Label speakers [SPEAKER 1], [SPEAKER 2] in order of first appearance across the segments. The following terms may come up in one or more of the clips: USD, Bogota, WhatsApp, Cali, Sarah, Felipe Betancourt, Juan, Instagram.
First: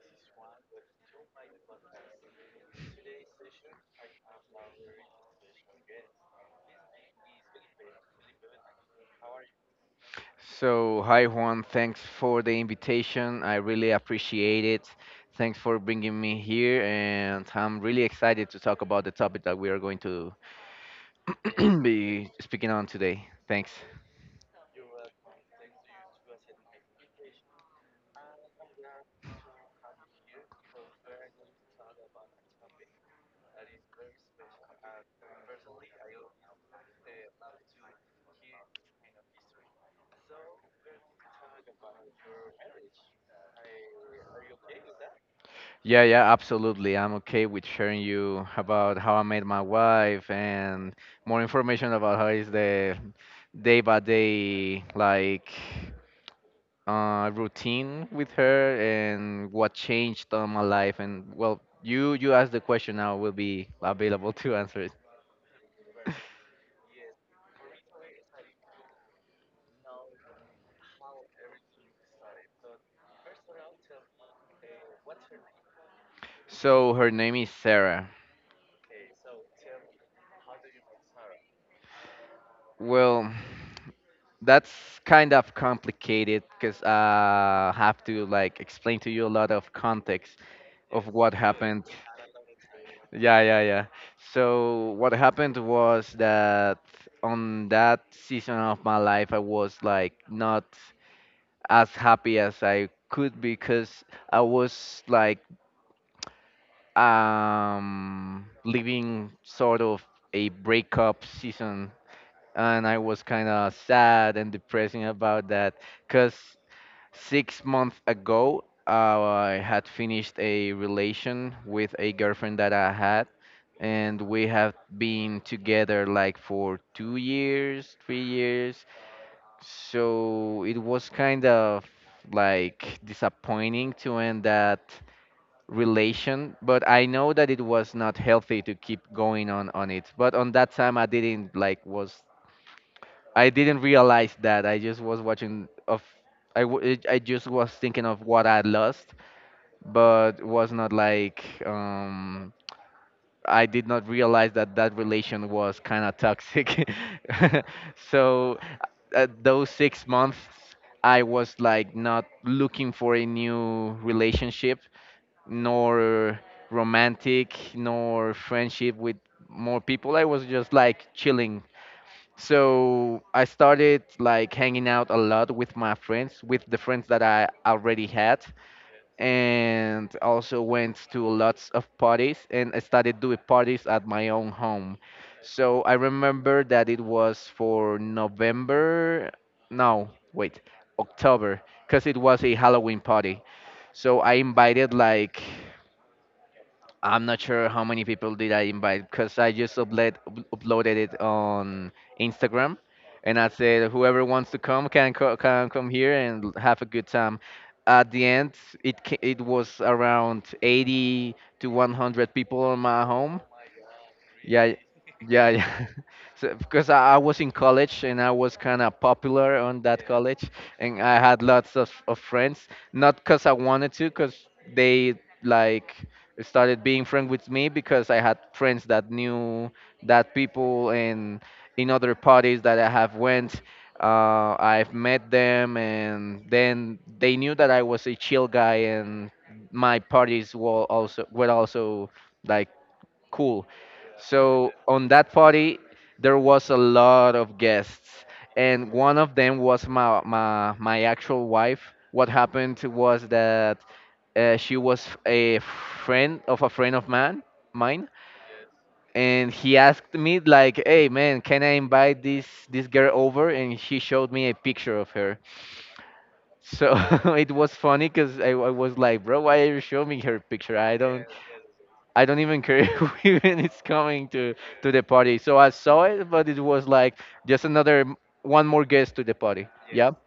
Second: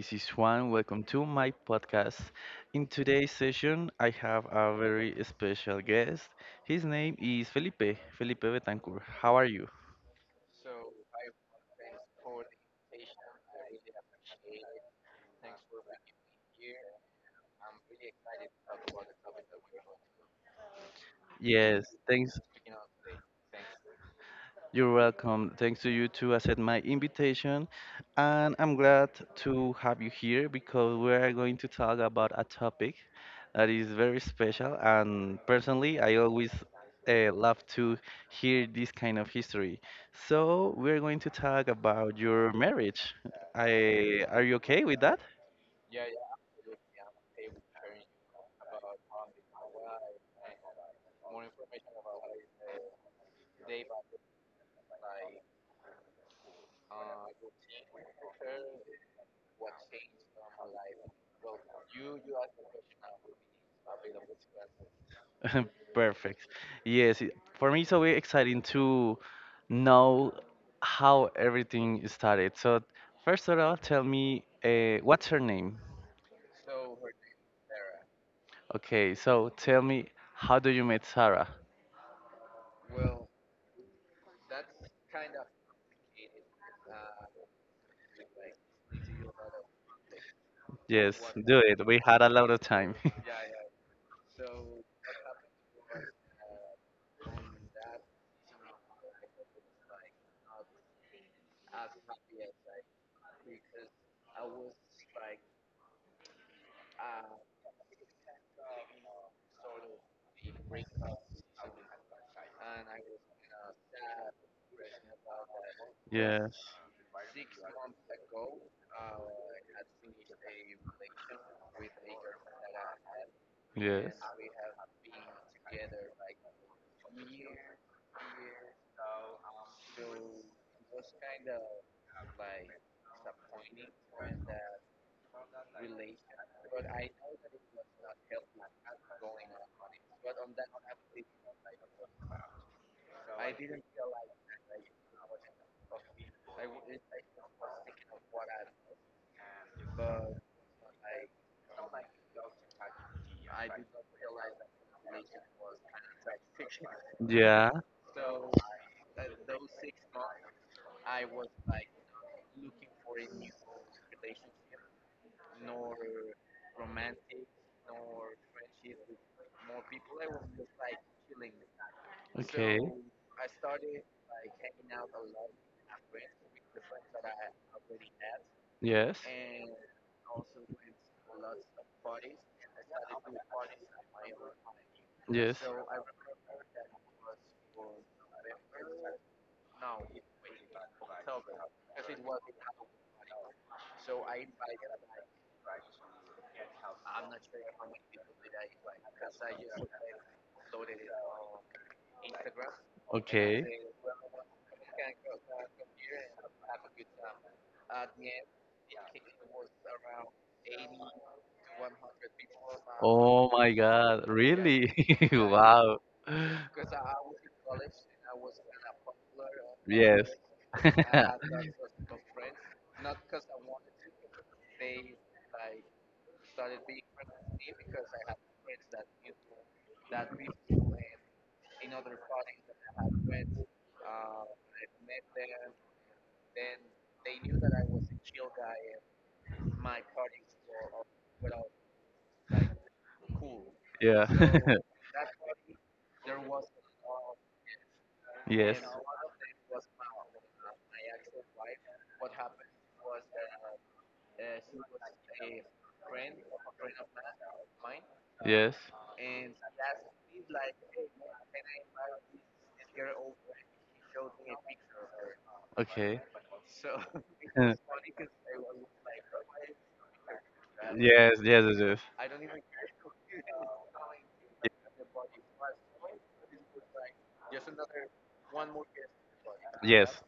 [SPEAKER 1] this is Juan. Welcome to my podcast. In today's session, I have a very special guest. His name is Felipe, Felipe Betancourt. How are you?
[SPEAKER 2] So, hi Juan, thanks for the invitation. I really appreciate it. Thanks for bringing me here, and I'm really excited to talk about the topic that we are going to
[SPEAKER 1] Yes,
[SPEAKER 2] be
[SPEAKER 1] thanks.
[SPEAKER 2] speaking on today. Thanks.
[SPEAKER 1] You're welcome. Thanks to you to accept my invitation. And I'm glad to have you here because we are going to talk about a topic that is very special. And personally, I always love to hear this kind of history. So, we're going to talk about your marriage. Are you okay with that?
[SPEAKER 2] Yeah, yeah, absolutely. I'm okay with sharing you about how I met my wife, and more information about how is the day by day, like routine with her, and what changed on my life. And well, you asked the question. Now will be available to answer it.
[SPEAKER 1] Perfect. Yes, for me it's always exciting to know how everything started. So first of all, tell me what's her name?
[SPEAKER 2] So her name is Sarah.
[SPEAKER 1] Okay, so tell me how do you meet Sarah?
[SPEAKER 2] Well, that's kind of complicated because I have to, like, explain to you a lot of context of
[SPEAKER 1] Yes,
[SPEAKER 2] what
[SPEAKER 1] do it.
[SPEAKER 2] happened.
[SPEAKER 1] We had a lot of time.
[SPEAKER 2] Yeah, yeah, yeah. So what happened was that on that season of my life, I was like not as happy as I could because I was like living sort of a breakup season, and I was kind of sad and depressing about that, cuz
[SPEAKER 1] Yes.
[SPEAKER 2] 6 months ago, I had finished a relation with a girlfriend that I had,
[SPEAKER 1] Yes.
[SPEAKER 2] and we have been together like for 2 years, 3 years, so it was kind of like disappointing to end that relation, but I know that it was not healthy to keep going on it. But on that time, I didn't realize that, I just was watching of, I just was thinking of what I lost, but was not like I did not realize that that relation was kind of toxic.
[SPEAKER 1] Yeah.
[SPEAKER 2] So those 6 months I was like not looking for a new relationship, nor romantic nor friendship with more people. I was just like chilling,
[SPEAKER 1] Okay.
[SPEAKER 2] so I started like hanging out a lot with the friends that I already had,
[SPEAKER 1] Yes.
[SPEAKER 2] and also went to lots of parties, and I started doing parties at my own home.
[SPEAKER 1] Yes.
[SPEAKER 2] So I remember that it was for November. No, wait, October, because it was a Halloween party. So I invited like, I'm not sure how many people did I invite, because I just uploaded it on Instagram, and I
[SPEAKER 1] Okay.
[SPEAKER 2] said whoever wants to come can come here and have a good time. At the end, it was around 80 to 100 people in my home.
[SPEAKER 1] Oh my God,
[SPEAKER 2] Yeah,
[SPEAKER 1] really?
[SPEAKER 2] yeah, yeah.
[SPEAKER 1] Wow.
[SPEAKER 2] So, because I was in college, and I was kind of popular on that
[SPEAKER 1] Yes.
[SPEAKER 2] college, and I had lots of friends. Not because I wanted to, because they like started being friends with me because I had friends that knew that people and in other parties that I have went. I've met them, and then they knew that I was a chill guy, and my parties were also like cool.
[SPEAKER 1] Yeah.
[SPEAKER 2] So on that party, there was a lot of guests,
[SPEAKER 1] Yes.
[SPEAKER 2] and one of them was my actual wife. What happened was that she was a friend of mine,
[SPEAKER 1] Yes.
[SPEAKER 2] and he asked me like, "Hey man, can I invite this girl over?" And he showed me a picture of her,
[SPEAKER 1] Okay.
[SPEAKER 2] so it was
[SPEAKER 1] Uh,
[SPEAKER 2] funny because I was like, bro, why are you showing me her picture? I don't,
[SPEAKER 1] Yes, yes, yes,
[SPEAKER 2] I don't even care who even is coming to the party. So I saw it, but it was like just one more guest to the party.
[SPEAKER 1] yes.
[SPEAKER 2] Yeah.
[SPEAKER 1] Yes.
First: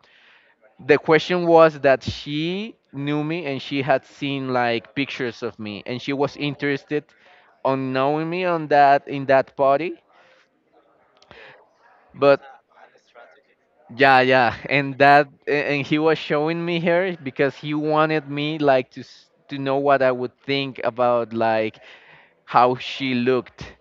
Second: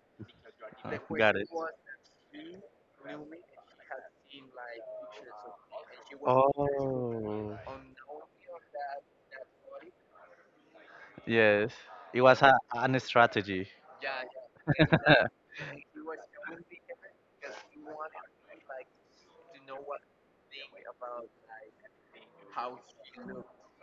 [SPEAKER 1] Uh,
[SPEAKER 2] The
[SPEAKER 1] Got
[SPEAKER 2] question
[SPEAKER 1] it.
[SPEAKER 2] was that she knew me, and she had seen like pictures of me, and she was interested
[SPEAKER 1] Oh.
[SPEAKER 2] on knowing me, on that in that party.
[SPEAKER 1] Yes. It
[SPEAKER 2] But
[SPEAKER 1] was an strategy.
[SPEAKER 2] yeah, yeah, and he was showing me her because he wanted me like to know what I would think about, like, how she looked.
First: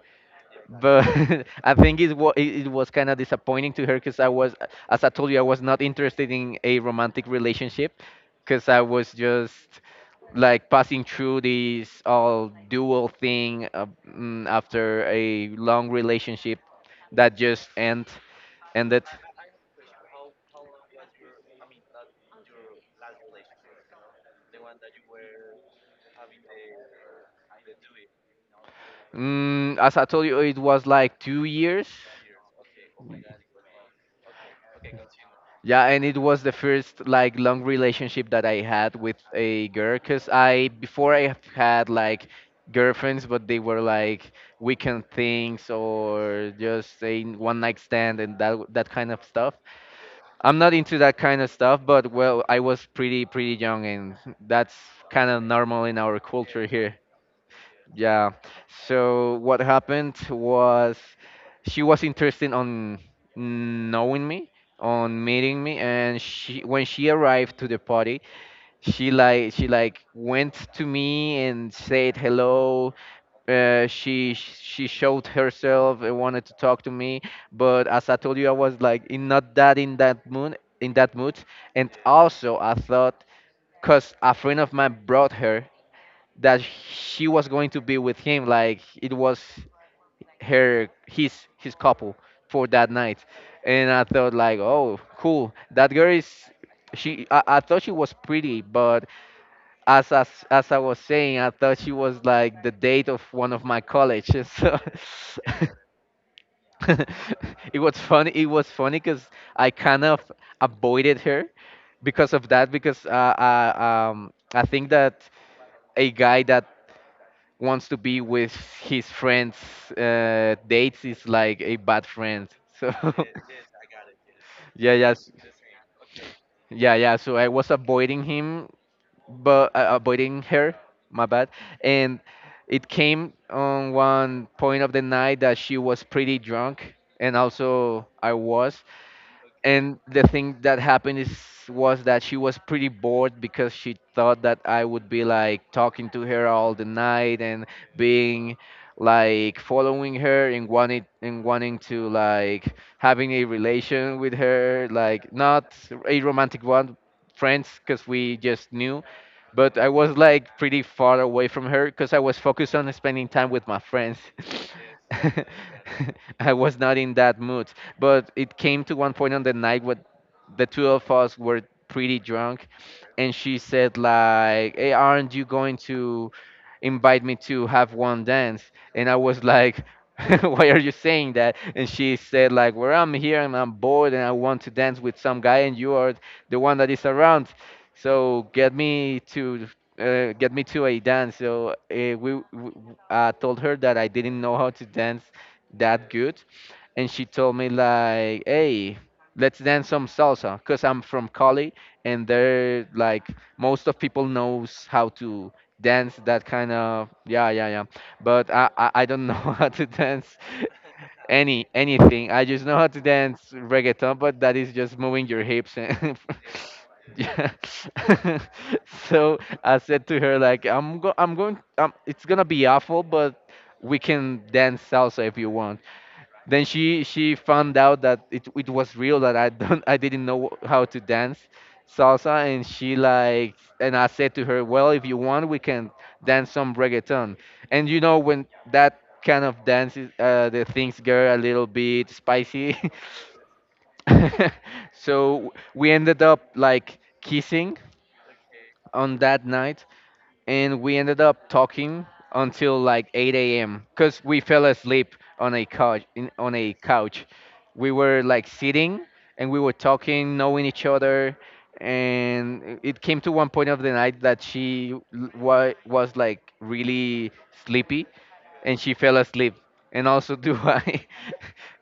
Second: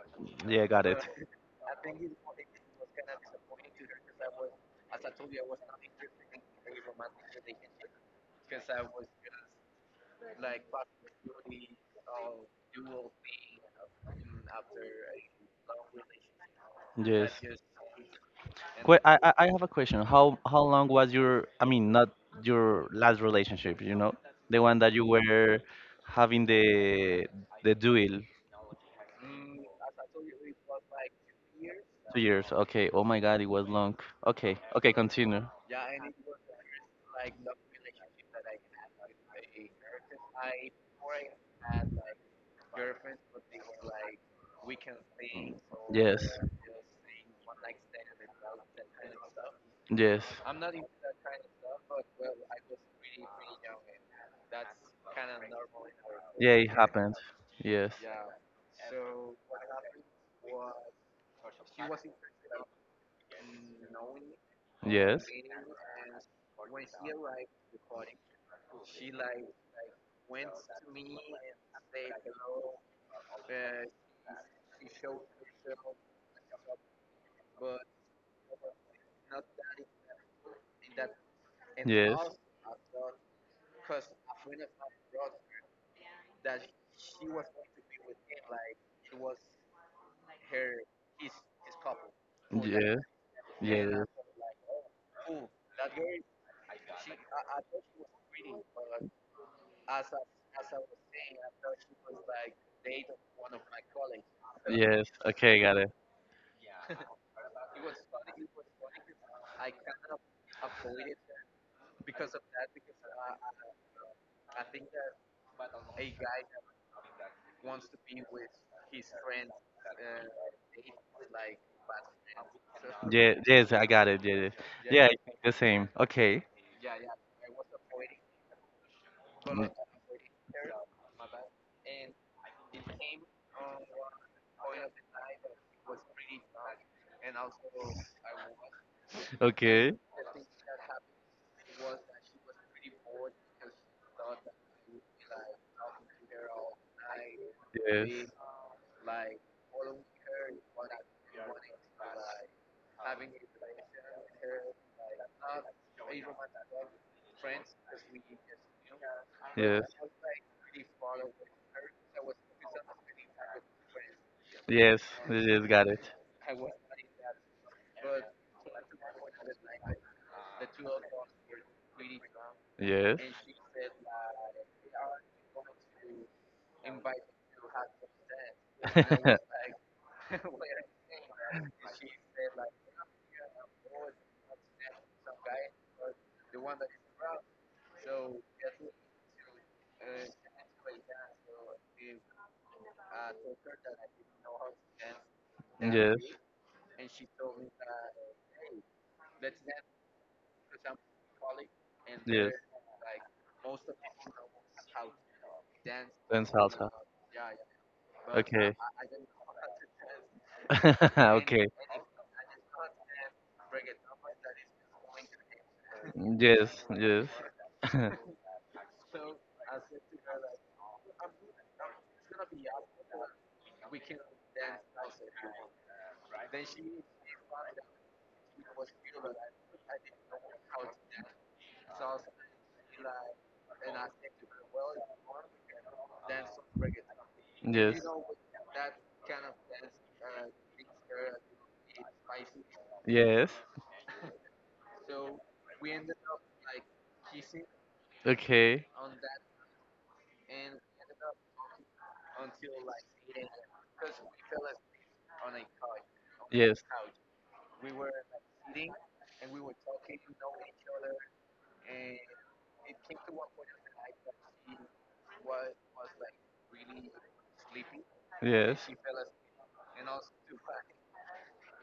[SPEAKER 1] Yeah, got it.
[SPEAKER 2] But I think it was kind of disappointing to her because I was, as I told you, I was not interested in a romantic relationship, because I was just like passing through this all dual thing, after a long relationship that
[SPEAKER 1] Yes.
[SPEAKER 2] just ends, and that.
[SPEAKER 1] I have a question. How long was your? I mean, not your last relationship. You know, the one that you were having the duel.
[SPEAKER 2] As I told you, it was like 2 years.
[SPEAKER 1] 2 years. Okay. Oh my God, it was long. Okay. Okay. Continue.
[SPEAKER 2] Yeah, and it was the first like long relationship that I had with a girl, because I, before, I have had like girlfriends, but they were like weekend things
[SPEAKER 1] Yes.
[SPEAKER 2] or just a one night stand and that that kind of stuff.
[SPEAKER 1] Yes.
[SPEAKER 2] I'm not into that kind of stuff, but well, I was pretty pretty young, and that's kind of normal in our
[SPEAKER 1] Yeah,
[SPEAKER 2] culture
[SPEAKER 1] it
[SPEAKER 2] here.
[SPEAKER 1] happened. Yes.
[SPEAKER 2] Yeah. So what happened was she was interested on knowing me,
[SPEAKER 1] Yes.
[SPEAKER 2] on
[SPEAKER 1] Yes.
[SPEAKER 2] meeting me, and she when she arrived to the party, she like went to me and said hello. She showed herself and wanted to talk to me, but as I told you, I was like in not that in that mood in that mood, and
[SPEAKER 1] Yes.
[SPEAKER 2] also I thought, because a friend of mine brought her, that she was going to be with him, like it was her his couple for that night. And I
[SPEAKER 1] Yes.
[SPEAKER 2] thought like, oh cool, that girl is she I thought she was pretty, but as I was saying, I thought she was like the date of one of my colleges. So
[SPEAKER 1] Yes. Okay, got
[SPEAKER 2] it was funny. It was funny because I kind of avoided her because of that. Because I think that a guy that wants to be with his friends' dates is like a bad friend. So
[SPEAKER 1] Yeah, yes, I got it. Yeah, yes.
[SPEAKER 2] yeah,
[SPEAKER 1] Yeah,
[SPEAKER 2] yes.
[SPEAKER 1] I the same. Okay.
[SPEAKER 2] Yeah, yeah. So I was avoiding him,
[SPEAKER 1] Mm,
[SPEAKER 2] but avoiding her. My bad. And it came on one point of the night that she was pretty drunk, and also I was,
[SPEAKER 1] okay.
[SPEAKER 2] and the thing that happened is was that she was pretty bored because she thought that I would be like talking to her all the night and
[SPEAKER 1] Yes.
[SPEAKER 2] being like following her and wanting to, like, having a relation with her, like not a romantic one, friends, because we just knew. But
[SPEAKER 1] Yes.
[SPEAKER 2] I was like pretty far away from her because I was focused on spending time with my friends.
[SPEAKER 1] Yes. Yes. Got it.
[SPEAKER 2] I was not in that mood. But it came to one point on the night when the two of us were pretty drunk,
[SPEAKER 1] Yes.
[SPEAKER 2] and she said like, "Hey, aren't you going to invite me to have one dance?" And I was like. Why are you saying that? And she said like, well, I'm here and I'm bored and I want to dance with some guy, and you are the one that is around. So get me to a dance. So I told her that I didn't know how to dance that
[SPEAKER 1] Yes.
[SPEAKER 2] good, and she told me like, "Hey, let's dance some salsa," because I'm from Cali, and
[SPEAKER 1] Yes.
[SPEAKER 2] there like most of people knows how to dance that
[SPEAKER 1] Then
[SPEAKER 2] kind
[SPEAKER 1] salsa.
[SPEAKER 2] of, yeah yeah yeah. But I
[SPEAKER 1] Okay.
[SPEAKER 2] I, I don't know how to dance
[SPEAKER 1] Okay.
[SPEAKER 2] anything. I just know how to dance reggaeton, but that is just moving your hips and.
[SPEAKER 1] Yes. Yes.
[SPEAKER 2] Yeah. So I said to her like, I'm going, it's gonna be awful but we can dance salsa if you want. Then she found out that it was real that I don't I didn't know how to dance salsa, and she like, and I said to her, well, if you want we can dance some reggaeton, and you
[SPEAKER 1] Yes.
[SPEAKER 2] know when that kind of dances, the things get a little bit spicy.
[SPEAKER 1] Yes.
[SPEAKER 2] So we ended up like kissing
[SPEAKER 1] Okay.
[SPEAKER 2] on that night, and we ended up talking until like 8 a.m. because we fell asleep on a couch. On a
[SPEAKER 1] Yes.
[SPEAKER 2] couch, we were like sitting, and we were talking, knowing each other, and it came to one point of the night that she was like really sleepy, and
[SPEAKER 1] Yes.
[SPEAKER 2] she fell asleep. And also do I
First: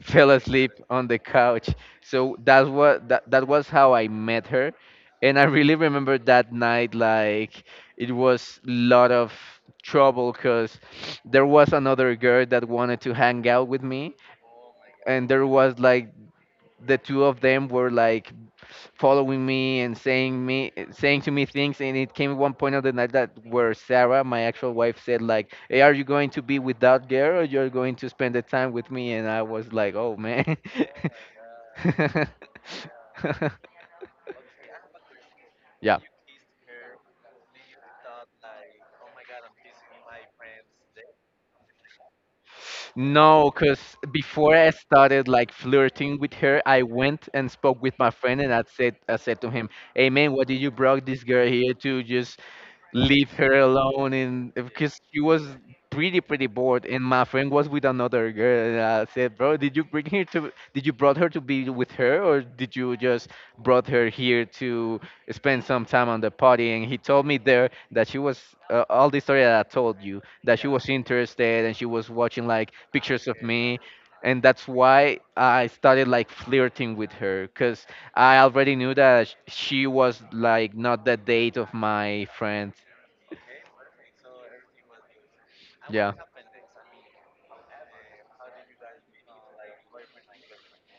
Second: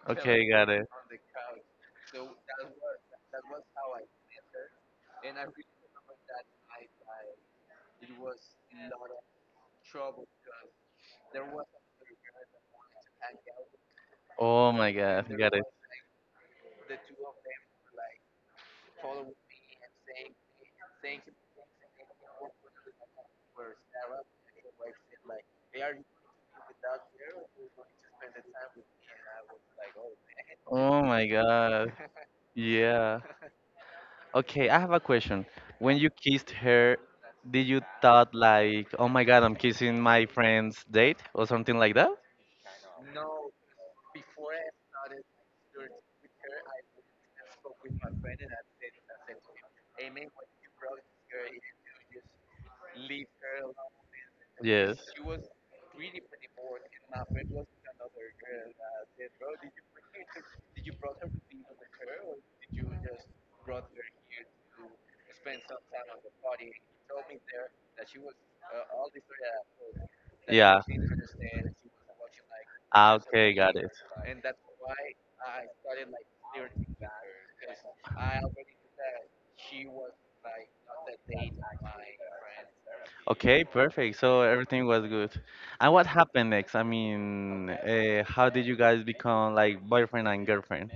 [SPEAKER 2] fell
[SPEAKER 1] Okay, got
[SPEAKER 2] asleep
[SPEAKER 1] it.
[SPEAKER 2] on the couch. So that's what that was how I met her. And I really remember that night like it was a lot of trouble because there was another girl that wanted to hang out with me,
[SPEAKER 1] Oh my god,
[SPEAKER 2] and there
[SPEAKER 1] got it.
[SPEAKER 2] was like the two of them were like following me and saying to me things. And it came one point of the night that where Sarah, my actual wife, said like, "Hey, are you going to be with that girl or you're going to spend the time with me?" And I was like, "Oh man."
[SPEAKER 1] Oh my god. Yeah. Okay, I have a question. When
[SPEAKER 2] Yeah.
[SPEAKER 1] you kissed her, did you thought like, "Oh my god, I'm kissing my friend's date" or something like that?
[SPEAKER 2] No, because before I started like flirting with her, I went and spoke with my friend and I said to him, "Hey man, what did you brought this girl here to just leave her alone?" And
[SPEAKER 1] Yes.
[SPEAKER 2] because she was pretty bored, and my friend was with another girl, and I said, "Bro, did you brought her to be with her, or did you just brought her here to spend some time on the party?" And he told me there that she was, all the story that I told you, that she
[SPEAKER 1] Yeah.
[SPEAKER 2] was interested and she was watching like
[SPEAKER 1] Ah,
[SPEAKER 2] pictures of
[SPEAKER 1] okay, got
[SPEAKER 2] me.
[SPEAKER 1] it.
[SPEAKER 2] And that's why I started like flirting with her, because I already knew that she was like not the date of my friend.
[SPEAKER 1] Okay, perfect. So everything was good. And what
[SPEAKER 2] Yeah.
[SPEAKER 1] happened next? I mean, how did you guys become like boyfriend and girlfriend?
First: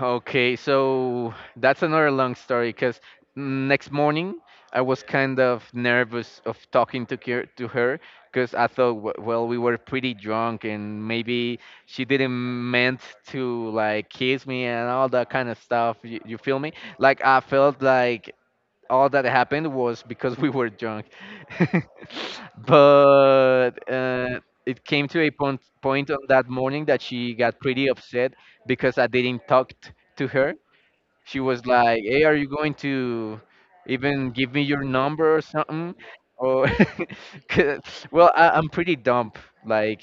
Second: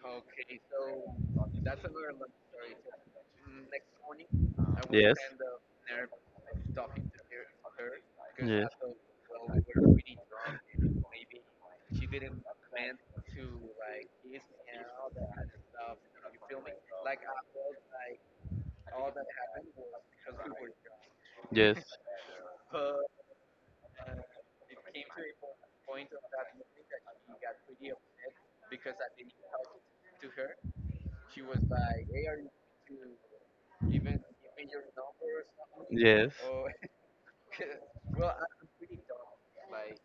[SPEAKER 2] Okay, so that's another long story because next morning I was
[SPEAKER 1] Yes.
[SPEAKER 2] kind of nervous of talking to her, because I
[SPEAKER 1] Yes.
[SPEAKER 2] thought,
[SPEAKER 1] Well,
[SPEAKER 2] well, we were pretty drunk and maybe she didn't meant to like kiss me and all that kind of stuff. You feel me? Like I felt like all that happened was because we were drunk.
[SPEAKER 1] yes.
[SPEAKER 2] But it came to a point on that morning that she got pretty upset because I didn't talk to her. She was like, "Hey, are you going to even give me your number or something?
[SPEAKER 1] Yes.
[SPEAKER 2] Or," 'cause- well, I'm pretty dumb, like,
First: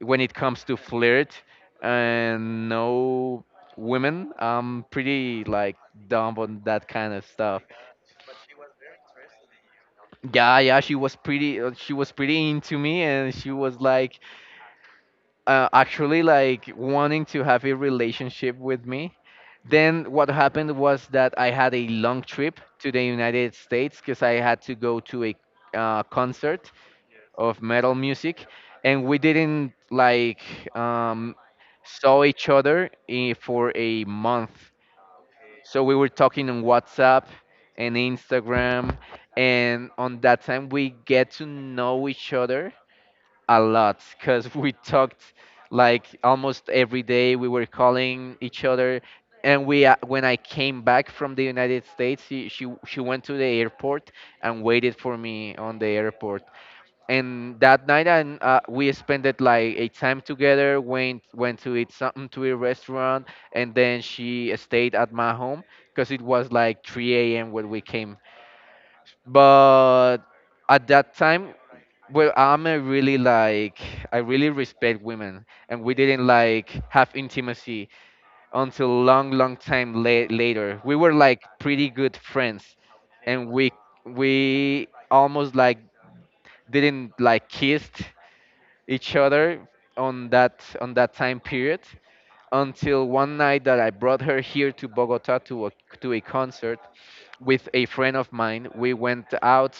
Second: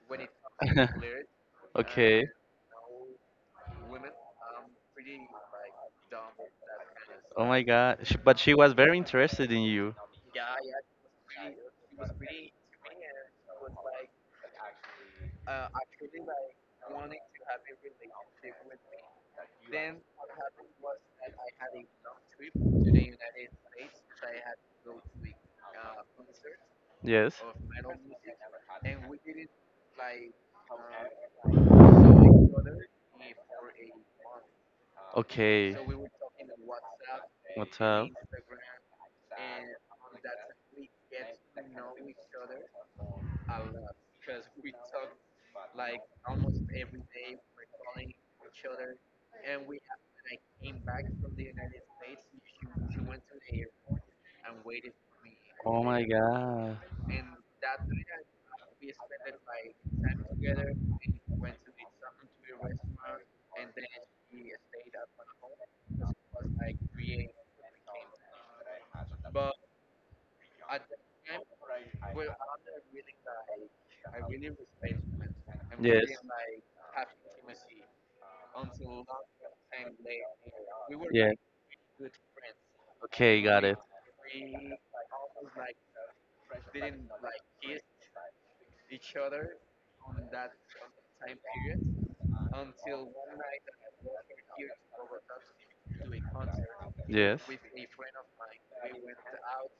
[SPEAKER 2] when it comes to flirt
[SPEAKER 1] Okay.
[SPEAKER 2] and no women. I'm pretty like dumb on that kind of
[SPEAKER 1] Oh my
[SPEAKER 2] stuff.
[SPEAKER 1] God. Sh- But she was very interested in you.
[SPEAKER 2] Yeah, yeah, she was pretty into me, and she was like, actually, like wanting to have a relationship with me. Then what happened was that I had a long trip to the United States because I had to go to a, concert
[SPEAKER 1] Yes.
[SPEAKER 2] of metal music, and we didn't like, um, saw each other, for a month.
[SPEAKER 1] Okay,
[SPEAKER 2] So we were talking on WhatsApp
[SPEAKER 1] what's
[SPEAKER 2] and
[SPEAKER 1] up?
[SPEAKER 2] Instagram, and on that time we get to know each other a lot because we talked like almost every day. We were calling each other, and we when I came back from the United States, she went to the airport and waited for me on
[SPEAKER 1] Oh
[SPEAKER 2] the
[SPEAKER 1] my
[SPEAKER 2] airport.
[SPEAKER 1] god.
[SPEAKER 2] And that night, and we spent it like a time together, went to eat something to a restaurant, and then she stayed at my home because it was like 3 a.m when we came. But at that time, well, I really respect women, and we
[SPEAKER 1] Yes,
[SPEAKER 2] didn't
[SPEAKER 1] yeah.
[SPEAKER 2] like have intimacy until long long time later. We were like pretty good friends,
[SPEAKER 1] Okay,
[SPEAKER 2] and
[SPEAKER 1] got
[SPEAKER 2] we
[SPEAKER 1] it.
[SPEAKER 2] we almost like didn't like kissed each other on that time period, until one night that I brought her here to Bogota to a concert
[SPEAKER 1] Yes.
[SPEAKER 2] with a friend of mine. We went out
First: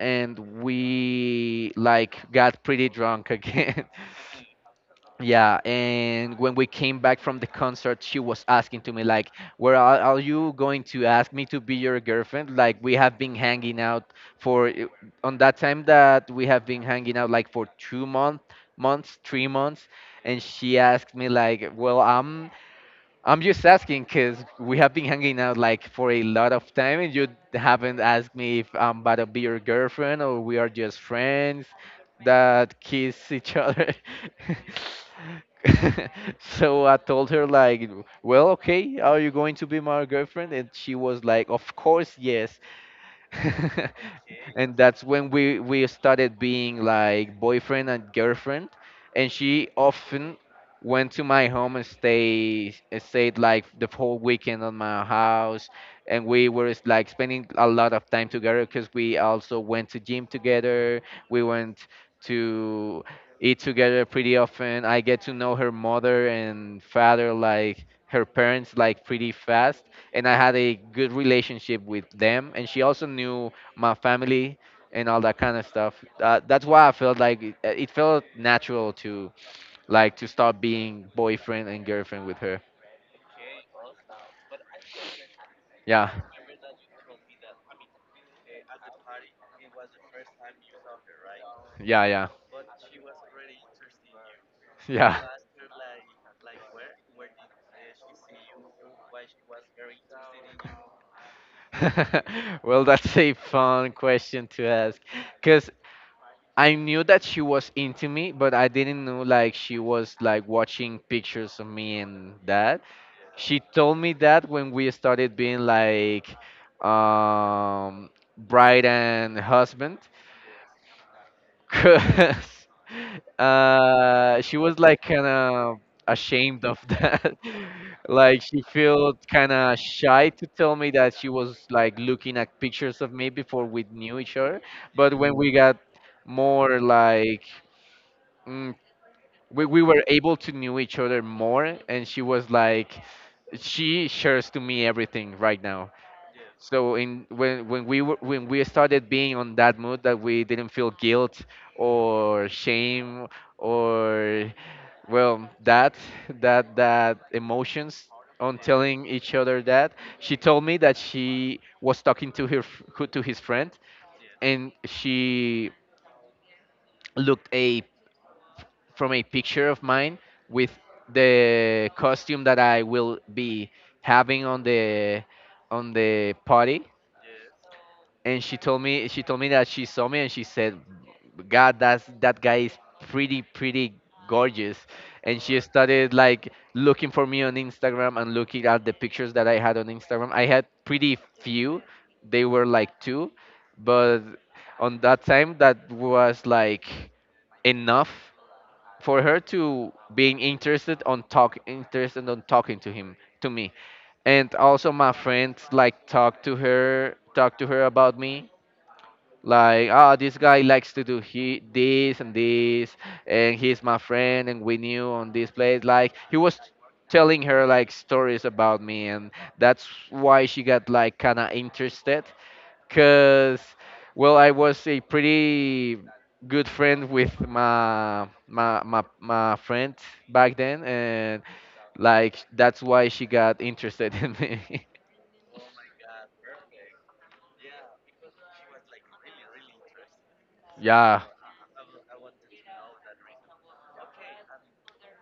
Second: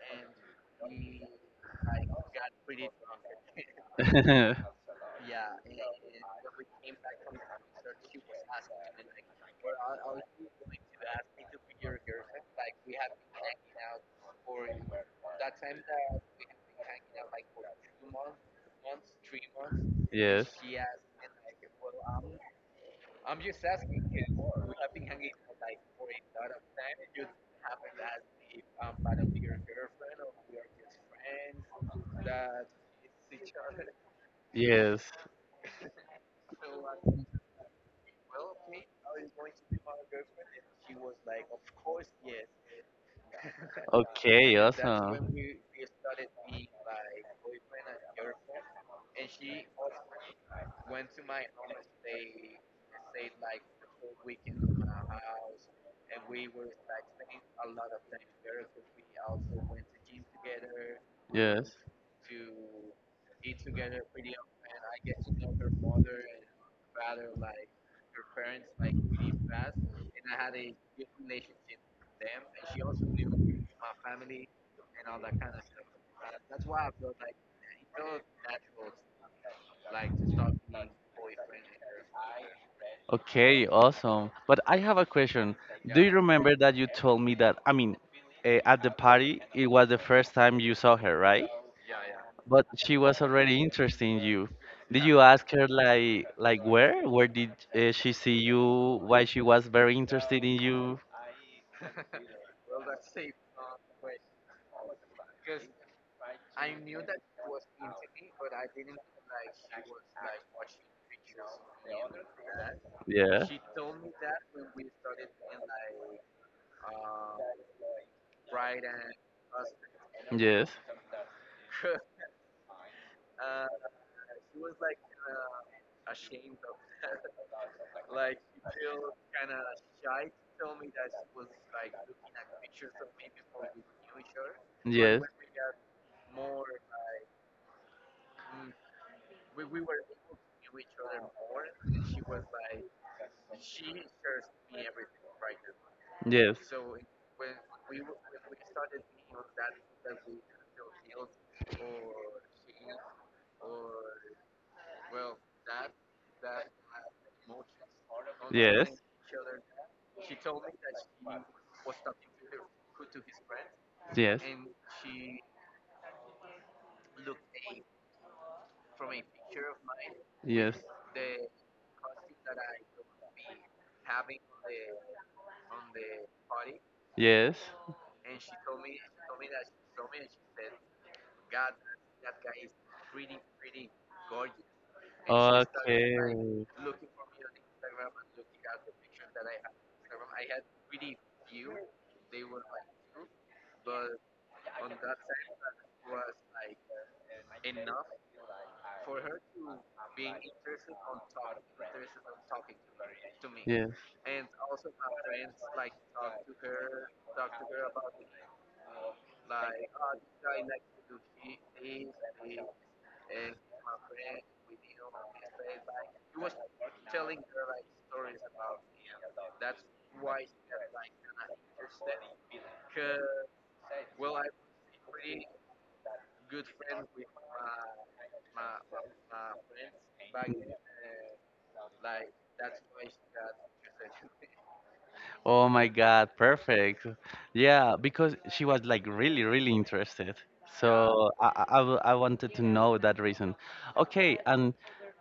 [SPEAKER 2] and we like got pretty drunk again. Yeah, and when we came back from the concert, she was asking to me like, Are you going to ask me to be your girlfriend? Like, we have been hanging out for on that time that we have been hanging out like for two-month months 3 months." And
[SPEAKER 1] Yes,
[SPEAKER 2] she asked me like, "Well, I'm just asking because we have been hanging out like for a lot of time, and you haven't asked me if I'm about to be your girlfriend, or we are just friends that kiss each other."
[SPEAKER 1] yes.
[SPEAKER 2] So I told her like, "Well, okay, are you going to be my girlfriend?" And she was like, "Of course, yes."
[SPEAKER 1] Okay,
[SPEAKER 2] And that's when
[SPEAKER 1] awesome.
[SPEAKER 2] we started being like boyfriend and girlfriend, and she often went to my home and stayed like the whole weekend on my house. And we were like spending a lot of time together because we also went to gym together, we
[SPEAKER 1] Yes.
[SPEAKER 2] went to eat together pretty often. I get to know her mother and father, like her parents, like pretty fast, and I had a good relationship with them. And she also knew my family and all that kind of stuff. That's why I felt like it felt natural to like to start being boyfriend and girlfriend with her.
[SPEAKER 1] Okay, awesome. But I have a question. Do
[SPEAKER 2] Yeah.
[SPEAKER 1] you remember that you told me that, I mean, at the party, it was the first time you saw her, right?
[SPEAKER 2] Yeah, yeah,
[SPEAKER 1] But she was already interested in you. Did you
[SPEAKER 2] yeah.
[SPEAKER 1] ask her like where? Where did she see you? Why she was very interested in you?
[SPEAKER 2] Well, that's a fun question to ask, because I knew that she was into me, but I didn't know like she was like watching pictures of me and that.
[SPEAKER 1] Yeah.
[SPEAKER 2] She told me that when we started being like, um bride and husband,
[SPEAKER 1] Yes.
[SPEAKER 2] cause she was like kind of ashamed of that. Like, she felt kind of shy to tell me that she was like looking at pictures of me before we knew each other. But
[SPEAKER 1] Yes.
[SPEAKER 2] when we got more like, mm, we were able to know each other more, and she was like, she shares to me everything right now.
[SPEAKER 1] Yes.
[SPEAKER 2] So in when we were, when we started being on that mood that we didn't feel guilt or shame, or well, that emotions on
[SPEAKER 1] Yes.
[SPEAKER 2] telling each other that, she told me that she was talking to her to his friend,
[SPEAKER 1] Yes.
[SPEAKER 2] and she looked a from a picture of mine with
[SPEAKER 1] Yes.
[SPEAKER 2] the costume that I will be having on the party.
[SPEAKER 1] Yes.
[SPEAKER 2] And she told me that she saw me, and she said, "God, that guy is pretty gorgeous." And she started like
[SPEAKER 1] Okay.
[SPEAKER 2] looking for me on Instagram and looking at the pictures that I had on Instagram. I had pretty few, they were like two, but on that time that was like enough for her to being interested on talking to me.
[SPEAKER 1] Yeah.
[SPEAKER 2] And also my friends like talk to her about me, like, this guy likes to do he this and this, and he's my friend, and we knew on this place," like he was telling her like stories about me. And that's why she got like kind of interested. Cause, well, I was a pretty good friend with my friend back then, and like that's why she got interested in me.
[SPEAKER 1] Oh my God, perfect. Yeah, because she was like really, really interested. Yeah.
[SPEAKER 2] Yeah.
[SPEAKER 1] So I wanted to know that reason. Okay, and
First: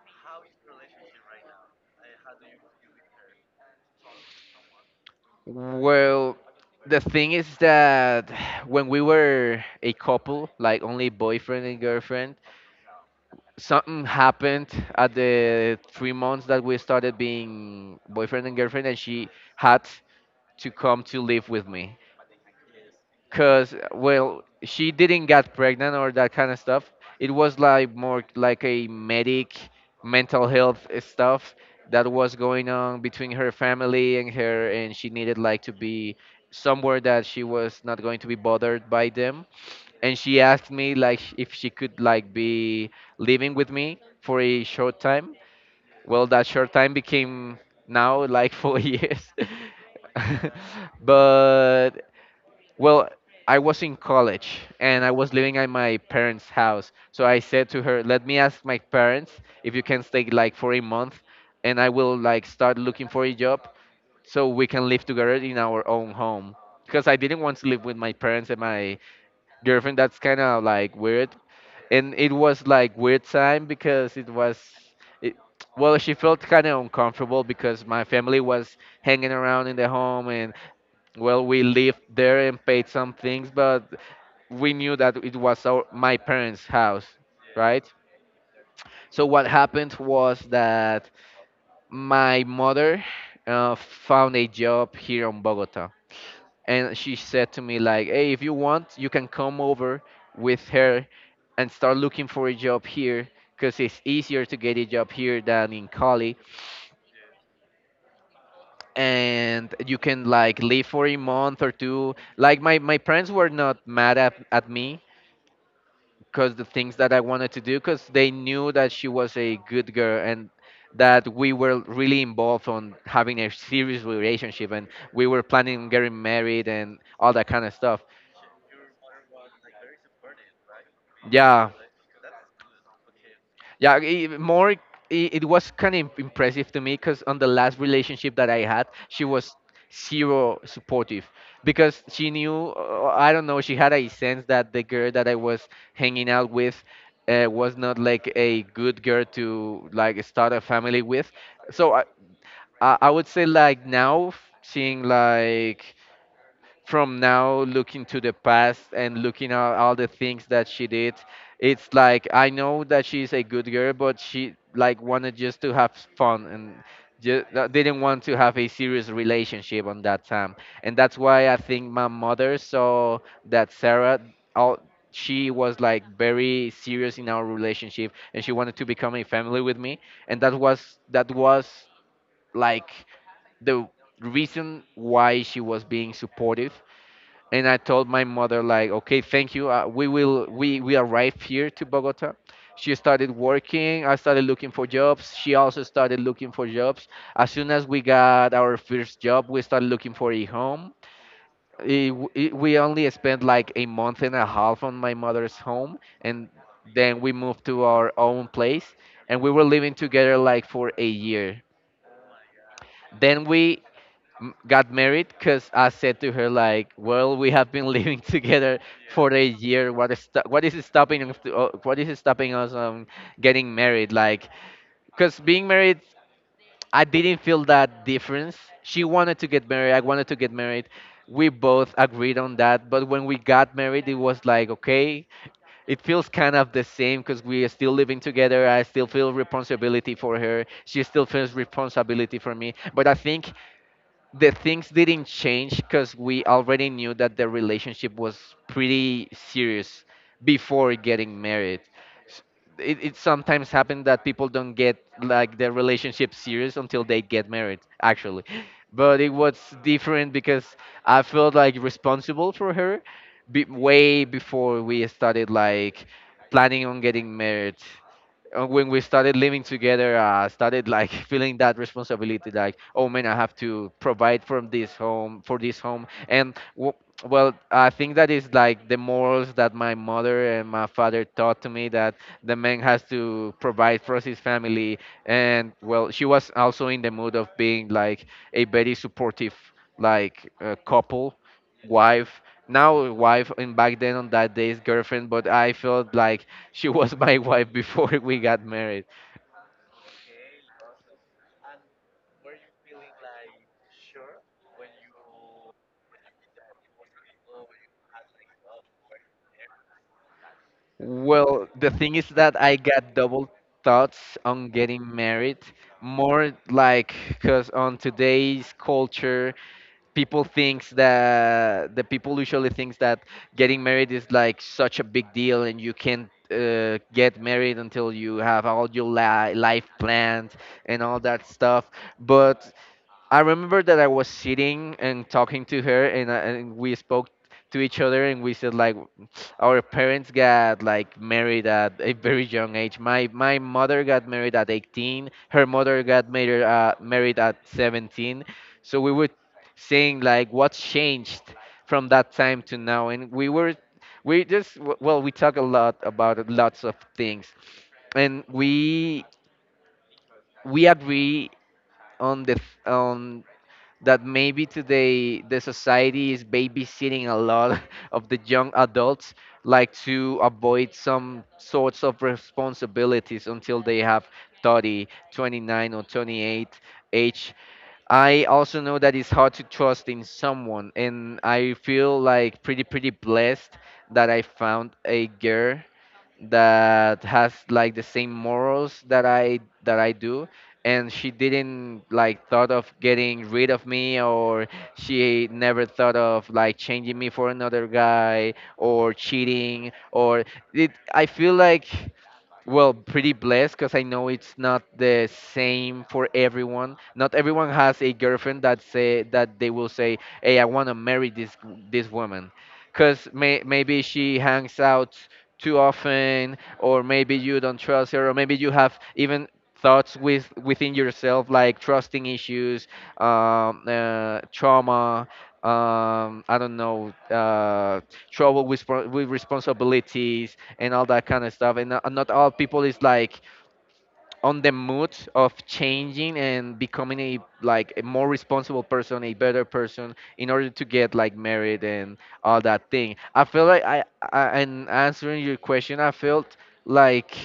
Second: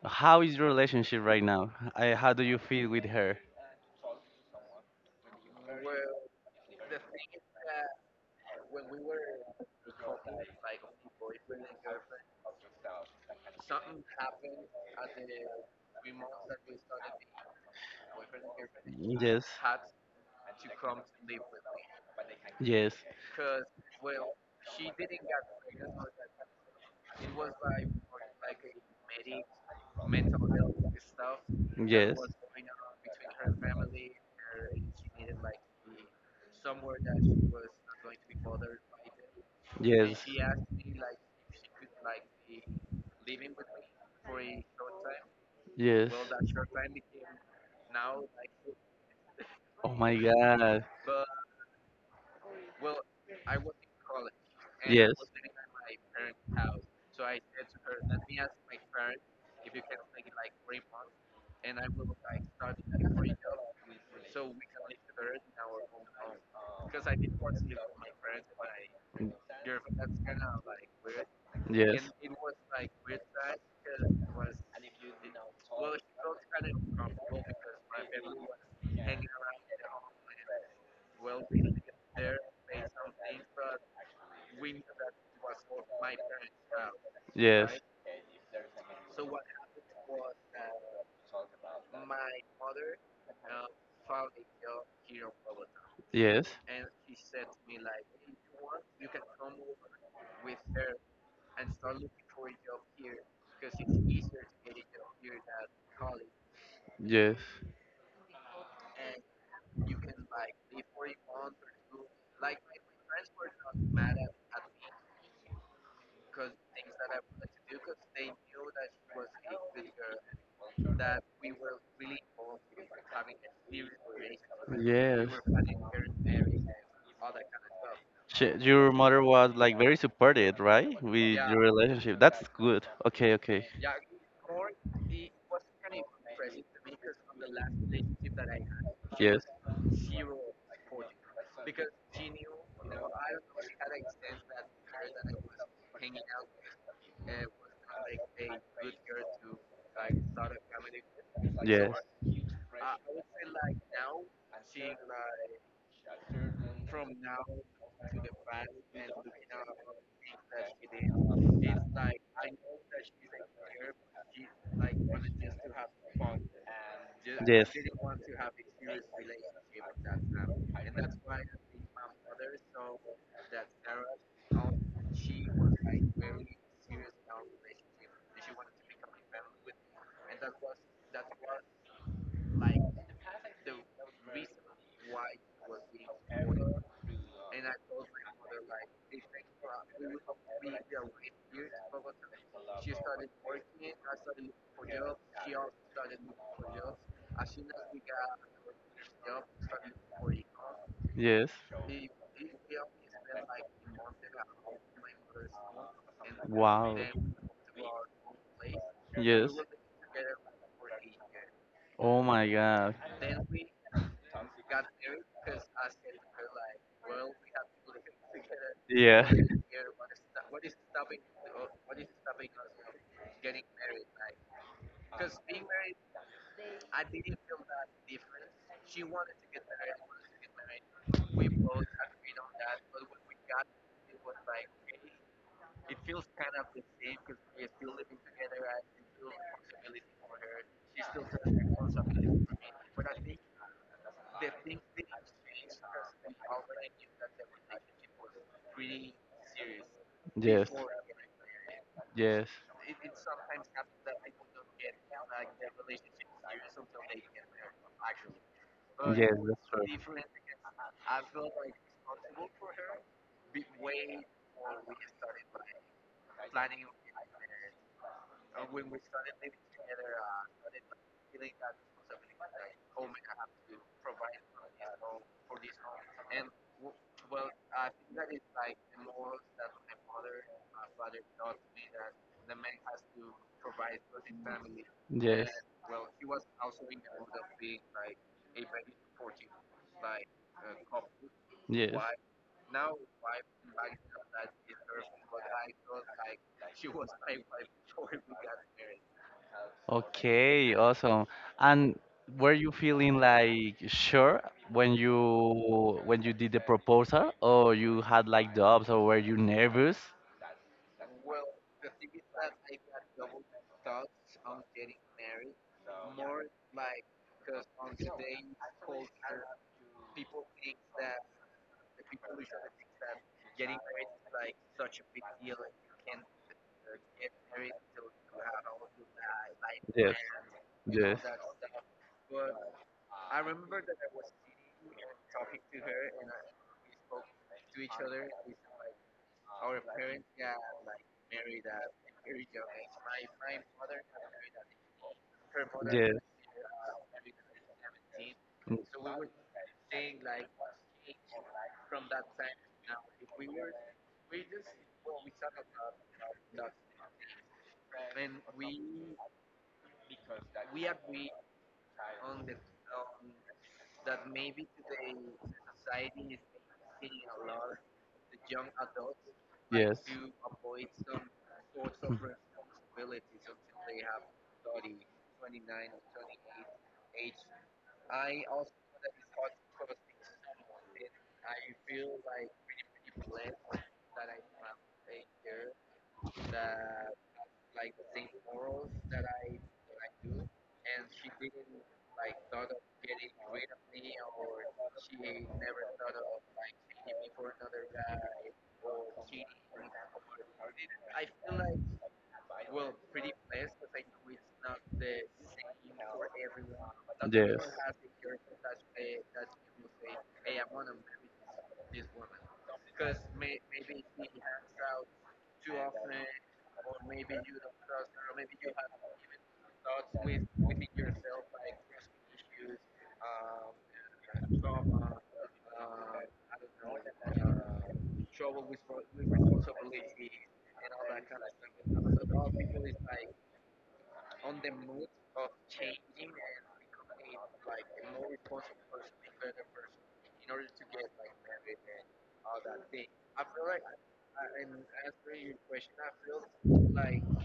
[SPEAKER 1] how is your relationship right now? How do you feel with her?
[SPEAKER 2] Well, the thing is that, when we were a couple, like only boyfriend and girlfriend, something happened at the 3 months that we started being boyfriend and girlfriend, and she
[SPEAKER 1] Yes,
[SPEAKER 2] had to come to live with me.
[SPEAKER 1] yes,
[SPEAKER 2] Cause, well, she didn't get pregnant or that kind of stuff. It was like more like mental health stuff that
[SPEAKER 1] yes,
[SPEAKER 2] was going on between her family and her, and she needed like to be somewhere that she was not going to be bothered by them. And
[SPEAKER 1] yes,
[SPEAKER 2] she asked me like, if she could like be living with me for a short time.
[SPEAKER 1] yes.
[SPEAKER 2] Well, that short time became now like 4 years.
[SPEAKER 1] Oh my God.
[SPEAKER 2] But, well, I was in college and I was living at my parents' house. So I said to her, "Let me ask my parents if you can stay like for a month, and I will like start looking for a job so we can live together in our own home." Because I didn't want to live with my parents and my girlfriend. That's kind of like weird. And it was like weird time, because it, well, she felt kind of uncomfortable because my family was hanging around in the home, and, well, we lived there and paid some things, but we knew that it was our my parents house,
[SPEAKER 1] Yes.
[SPEAKER 2] right? So what happened was that my mother, found a job here in Bogota,
[SPEAKER 1] Yes.
[SPEAKER 2] and she said to me like, "Hey, if you want, you can come over with her and start looking for a job here because it's easier to get a job here than in Cali,
[SPEAKER 1] Yes.
[SPEAKER 2] and you can like live for a month or two." Like, my parents were not mad at me because the things that I wanted to do, because they knew that she was a good girl and that we were really involved on having a serious relationship and we were planning on getting married and all that kind of stuff.
[SPEAKER 1] Your mother was like very supported, right? With your
[SPEAKER 2] Yeah,
[SPEAKER 1] relationship. That's good. Okay, okay.
[SPEAKER 2] yeah, it was kind of impressive to me because on the last relationship that I had, she was zero supportive because she knew, I don't know, she had a sense that the girl that I was hanging out with, was not like a good girl to like start a family with. So I would say like now, seeing like from now looking to the past and looking at all the things that she did, it's like I know that she's a good girl, but she like wanted just to have fun and just
[SPEAKER 1] Yes.
[SPEAKER 2] didn't want to have a serious relationship on that time. And that's why I think my mother saw that Sarah, all, she was like very serious in our relationship, and she wanted to become a family with me. And that was like the reason why she was being supportive. And I told my mother like, "Okay, thank you." We will, we arrived here to Bogota. She started working. I started looking for jobs. She also started looking for jobs. As soon as we got our first job, we started looking for a home.
[SPEAKER 1] Yes.
[SPEAKER 2] It, we only spent like a month and a half on my mother's home, and
[SPEAKER 1] Wow.
[SPEAKER 2] then we moved to our own place, and we
[SPEAKER 1] Yes.
[SPEAKER 2] were living together like for a year.
[SPEAKER 1] Oh my God.
[SPEAKER 2] Then we got married because I said to her like, "Well, we have been living together
[SPEAKER 1] Yeah.
[SPEAKER 2] for a year. What is stopping us to, what is stopping us getting married?" Like, because being married, I didn't feel that difference. She wanted to get married. I wanted to get married. We both agreed on that. But when we got married, it was like, okay, it feels kind of the same because we are still living together. I still feel responsibility for her. She still feels responsibility for me. But I think the things didn't change because we already knew that the relationship was pretty serious
[SPEAKER 1] Yes.
[SPEAKER 2] before getting married. S-
[SPEAKER 1] Yes.
[SPEAKER 2] It, it sometimes happens that people don't get like their relationship serious until they get married, actually. But it
[SPEAKER 1] Yes,
[SPEAKER 2] was
[SPEAKER 1] that's true.
[SPEAKER 2] different because I felt like responsible for her way before we started like planning on getting married. Uh, when we started living together, I started like feeling that responsibility, like, oh man, I have to provide from this home for this home, and well, I think that is like the morals that my mother and my father taught to me, that the man has to provide for his family,
[SPEAKER 1] Yes.
[SPEAKER 2] and well, she was also in the mood of being like a very supportive, couple,
[SPEAKER 1] Yes.
[SPEAKER 2] wife. Now wife, and back then on that days girlfriend, but I felt like she was my wife before we got married.
[SPEAKER 1] Okay, awesome. And were you feeling like sure when you did the proposal, or you had like doubts, or were you nervous?
[SPEAKER 2] Well, the thing is that I got double thoughts on getting married. More like because on today's culture, people usually thinks that getting married is like such a big deal and you can't get married until you have all your life
[SPEAKER 1] Yes,
[SPEAKER 2] planned and
[SPEAKER 1] yes,
[SPEAKER 2] all that stuff. But I remember that I was sitting and talking to her, and, and we spoke to each other, and we said like, our parents got like married at a very young age. My mother got married at 18. Her mother
[SPEAKER 1] yes,
[SPEAKER 2] got married at 17.
[SPEAKER 1] mm,
[SPEAKER 2] So we were saying like, what's changed from that time to now? And we were we just w- well, we talk a lot about lots of things, and we agree on that maybe today the society is babysitting a lot of the young adults like
[SPEAKER 1] yes.
[SPEAKER 2] to
[SPEAKER 1] Yes.
[SPEAKER 2] avoid some sorts of responsibilities until they have 30 29 or 28 age. I also know that it's hard to trust in someone, and I feel like pretty blessed that I found a girl that has like the same morals that I do, and she didn't like thought of getting rid of me, or she never thought of like changing me for another guy or cheating, or it, I feel like, well, pretty blessed because I know it's not the same for everyone. Not everyone has a girlfriend that say that they will say, "Hey, I want to marry this this woman," because maybe she hangs out too often, or maybe you don't trust her, or maybe you have even thoughts within yourself, like trusting issues, trauma. I don't know, trouble with, with responsibilities, and all that kind of stuff. And not all people is like on the mood of changing and becoming a like a more responsible person, a better person in order to get like married and all that thing. I feel like I and answering your question, I felt like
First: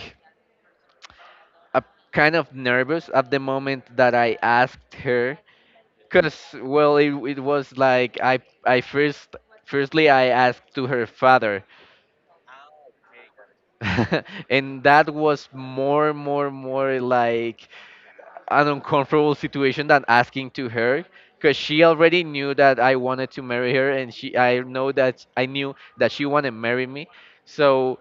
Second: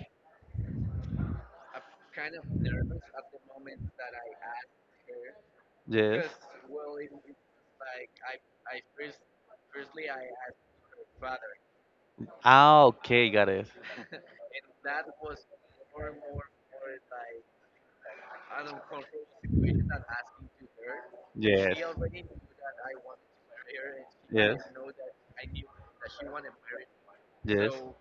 [SPEAKER 2] a kind of nervous at the moment that I asked her,
[SPEAKER 1] Yes.
[SPEAKER 2] because well, it was like I first firstly I asked to her father,
[SPEAKER 1] Ah, okay, got it.
[SPEAKER 2] and that was more like an uncomfortable situation than asking to her, because
[SPEAKER 1] Yes.
[SPEAKER 2] she already knew that I wanted to marry her, and she
[SPEAKER 1] Yes.
[SPEAKER 2] I know that I knew that she wanted to marry me.
[SPEAKER 1] Yes.
[SPEAKER 2] So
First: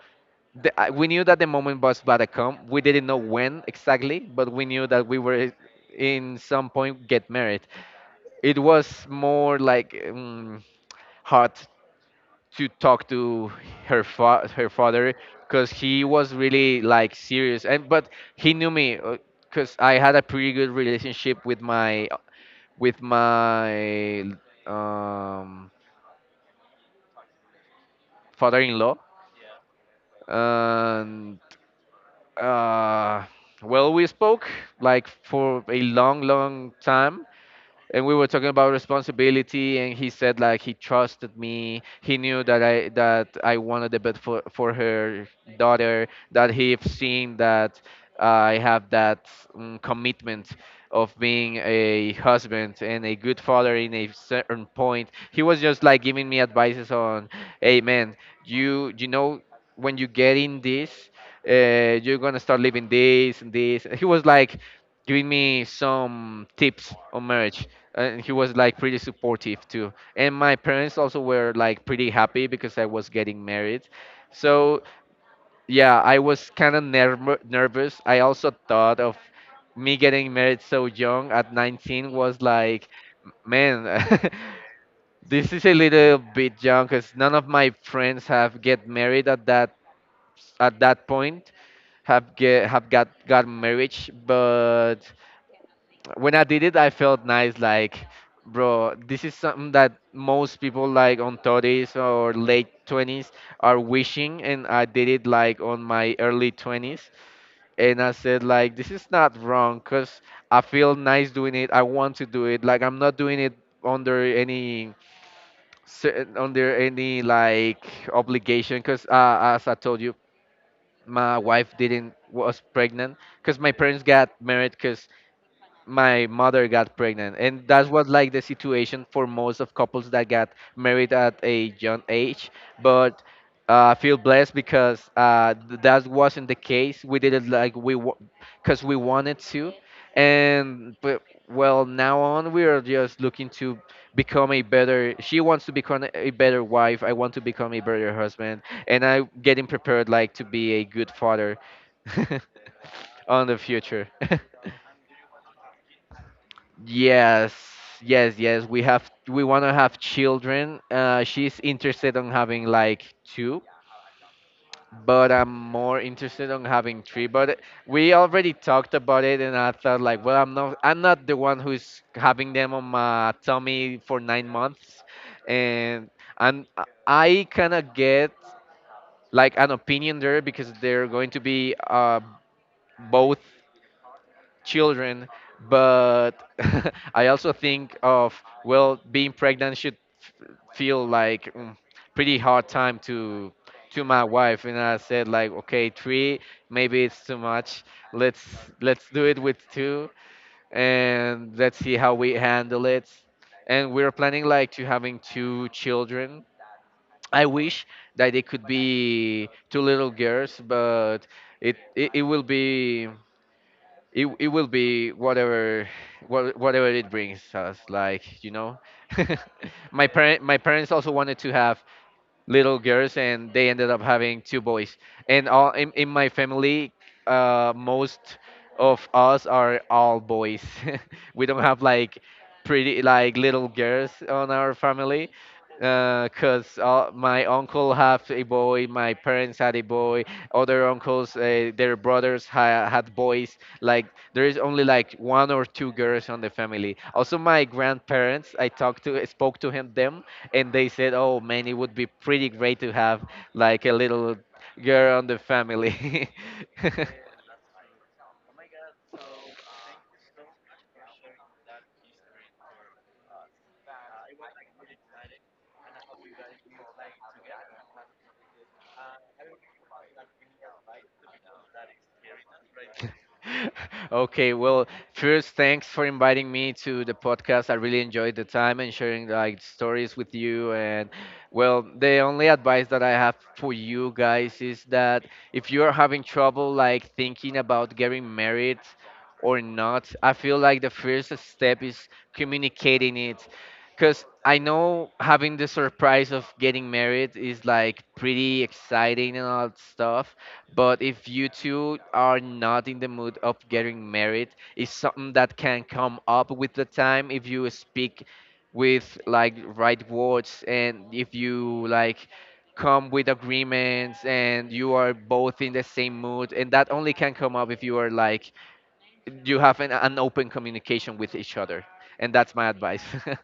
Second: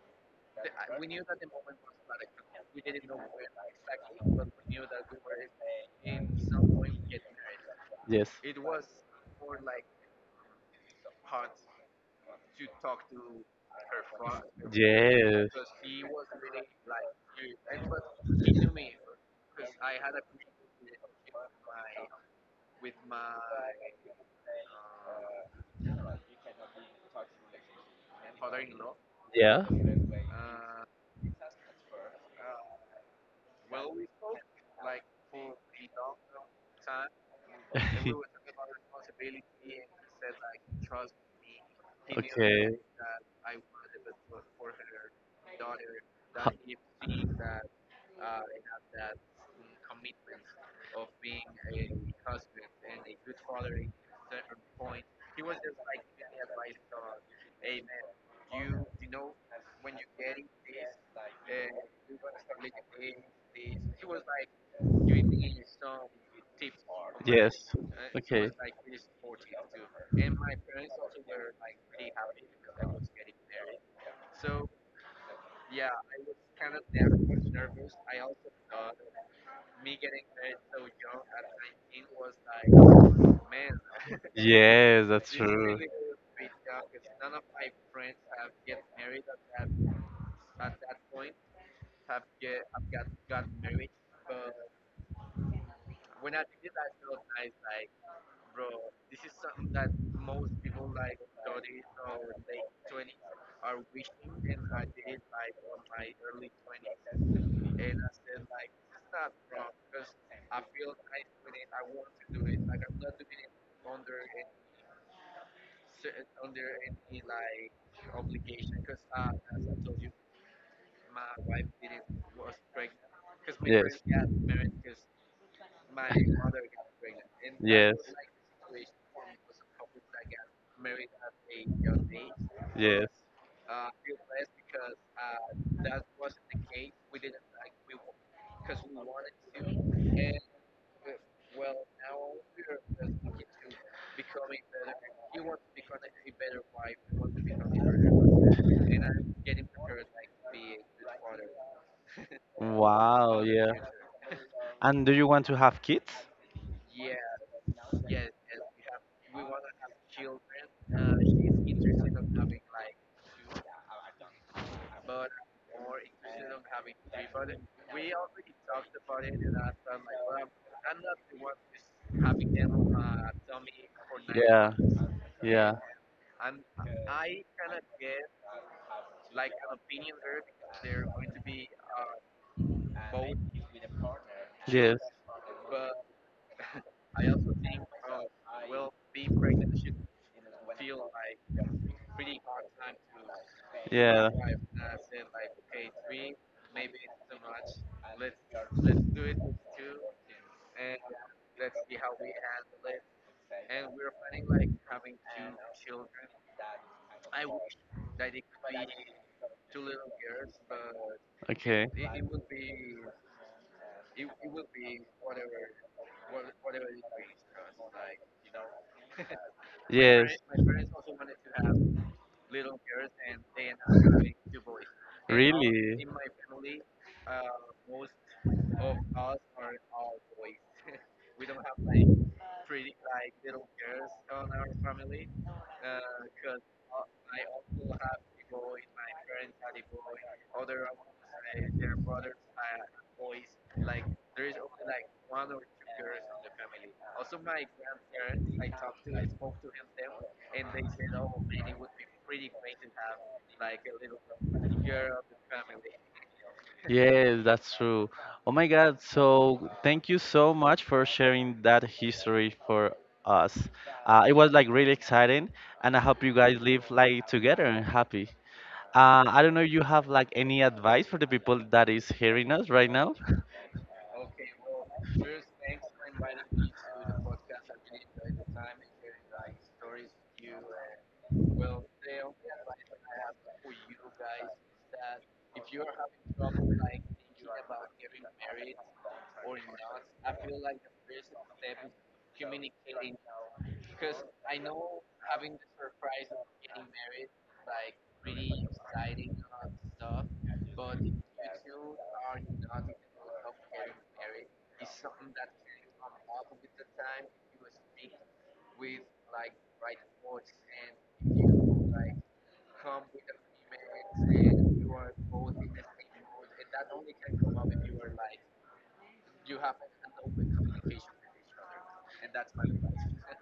[SPEAKER 2] we knew that the moment was about to come. We didn't know when exactly, but we knew that we were in some point get married.
[SPEAKER 1] Yes.
[SPEAKER 2] It was
[SPEAKER 1] Yes.
[SPEAKER 2] more like, hard to talk to her father,
[SPEAKER 1] Yeah.
[SPEAKER 2] because he was really like serious, and but he knew me because I had a pretty good relationship with my, um, father-in-law, and uh, well, we spoke like for a long time, and we were talking about responsibility, and he said like he trusted me. He knew
[SPEAKER 1] Okay.
[SPEAKER 2] that I wanted the best for her daughter, that he have seen that I have that, commitment of being a husband and a good father. In a certain point, he was just like giving me advices on, hey man, you know, when you get in this, you're gonna start living this and this. He was like giving me some
[SPEAKER 1] Yes.
[SPEAKER 2] tips on marriage, and he
[SPEAKER 1] Okay.
[SPEAKER 2] was like pretty supportive too, and my parents also were like pretty happy because I was getting married. So yeah, I was kind of nervous. I also thought of me getting married so young at 19, was like, man,
[SPEAKER 1] Yes, that's
[SPEAKER 2] this is a
[SPEAKER 1] true.
[SPEAKER 2] little bit young, because none of my friends have get married at that point, have got marriage. But when I did it, I felt nice. Like, bro, this is something that most people like on 30s or late 20s are wishing, and I did it like on my early 20s. And I said, like, this is not wrong because I feel nice doing it. I want to do it. Like, I'm not doing it under any cer- under any like obligation, because as I told you, my wife didn't was pregnant. Because my parents got married because
[SPEAKER 1] Yes.
[SPEAKER 2] my mother got pregnant, and that
[SPEAKER 1] Yes,
[SPEAKER 2] was like the situation for most of couples that got married at a young
[SPEAKER 1] was
[SPEAKER 2] age.
[SPEAKER 1] yes.
[SPEAKER 2] But I feel blessed because that wasn't the case. We did it like we, because we wanted to. And but, well, now on we are just looking to become a better, she wants to become a better wife, I want to become a better husband, and I'm getting prepared like to be a good father
[SPEAKER 1] Wow,
[SPEAKER 2] on the
[SPEAKER 1] yeah.
[SPEAKER 2] future.
[SPEAKER 1] And do you want to have kids?
[SPEAKER 2] Yes, yes. We have we want to have children. She's interested on having like two, but I'm more interested on having three. But we already talked about it, and I thought like, well, I'm not the one who's
[SPEAKER 1] The
[SPEAKER 2] having them on
[SPEAKER 1] is
[SPEAKER 2] my tummy for nine
[SPEAKER 1] Yeah,
[SPEAKER 2] months,
[SPEAKER 1] and yeah.
[SPEAKER 2] and I kinda get like an opinion there, because they're going to be both children. But I also think of, well, being pregnant should f- feel like, pretty hard time to my
[SPEAKER 1] Yes, my
[SPEAKER 2] wife, and
[SPEAKER 1] yeah.
[SPEAKER 2] I said like, okay, three, maybe it's too much. Let's let's do it with two, and let's see how we handle it. And we're planning like to having two children. I wish that they could be two little girls, but
[SPEAKER 1] Okay.
[SPEAKER 2] it will be, it will be whatever, whatever it brings us, like, you know.
[SPEAKER 1] my Yes.
[SPEAKER 2] My parents also wanted to have
[SPEAKER 1] and now
[SPEAKER 2] little girls, and they ended up having two boys. And all
[SPEAKER 1] Really?
[SPEAKER 2] in my family, most of us are all boys. We don't have like pretty like little girls on our family, because my uncle have a boy, my parents had a boy, other uncles, their brothers had boys. Like, there is only like one or two girls on the family. Also my grandparents, I talked to spoke to him them, and they said, "Oh man, it would be pretty great to have like a little girl on the family."
[SPEAKER 1] Yes, that's true. Oh my God, so thank you so much for sharing that history for us. It was like really exciting, and I hope you guys live like together and happy. I don't know if you have like any advice for the people that is hearing us right now.
[SPEAKER 2] Okay, well, first, thanks for inviting me to the podcast. I really enjoyed the time and sharing like stories with you. And well, the only advice that I have for you guys is that if you are having trouble like thinking about getting married or not, I feel like the first step is communicating it. Because I know having the surprise of getting married is like pretty exciting and all that stuff. But if you two are not in the mood of getting married, it's something that can come up with the time, if you speak with like right words, and if you like come with agreements and you are both in the same mood. And that only can come up if you are like, you have an open communication with each other, and that's my advice.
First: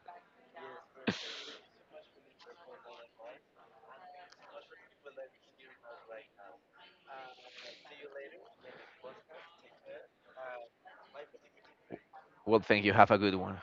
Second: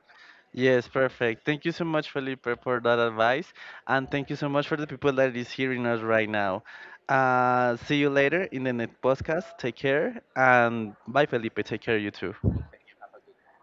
[SPEAKER 1] Yes, perfect. Thank you so much, Felipe, for that advice, and thank you so much for the people that is hearing us right now. See you later in the next podcast. Take care, and bye, Felipe. Take care, you too.
[SPEAKER 2] Well, thank you, have a good one.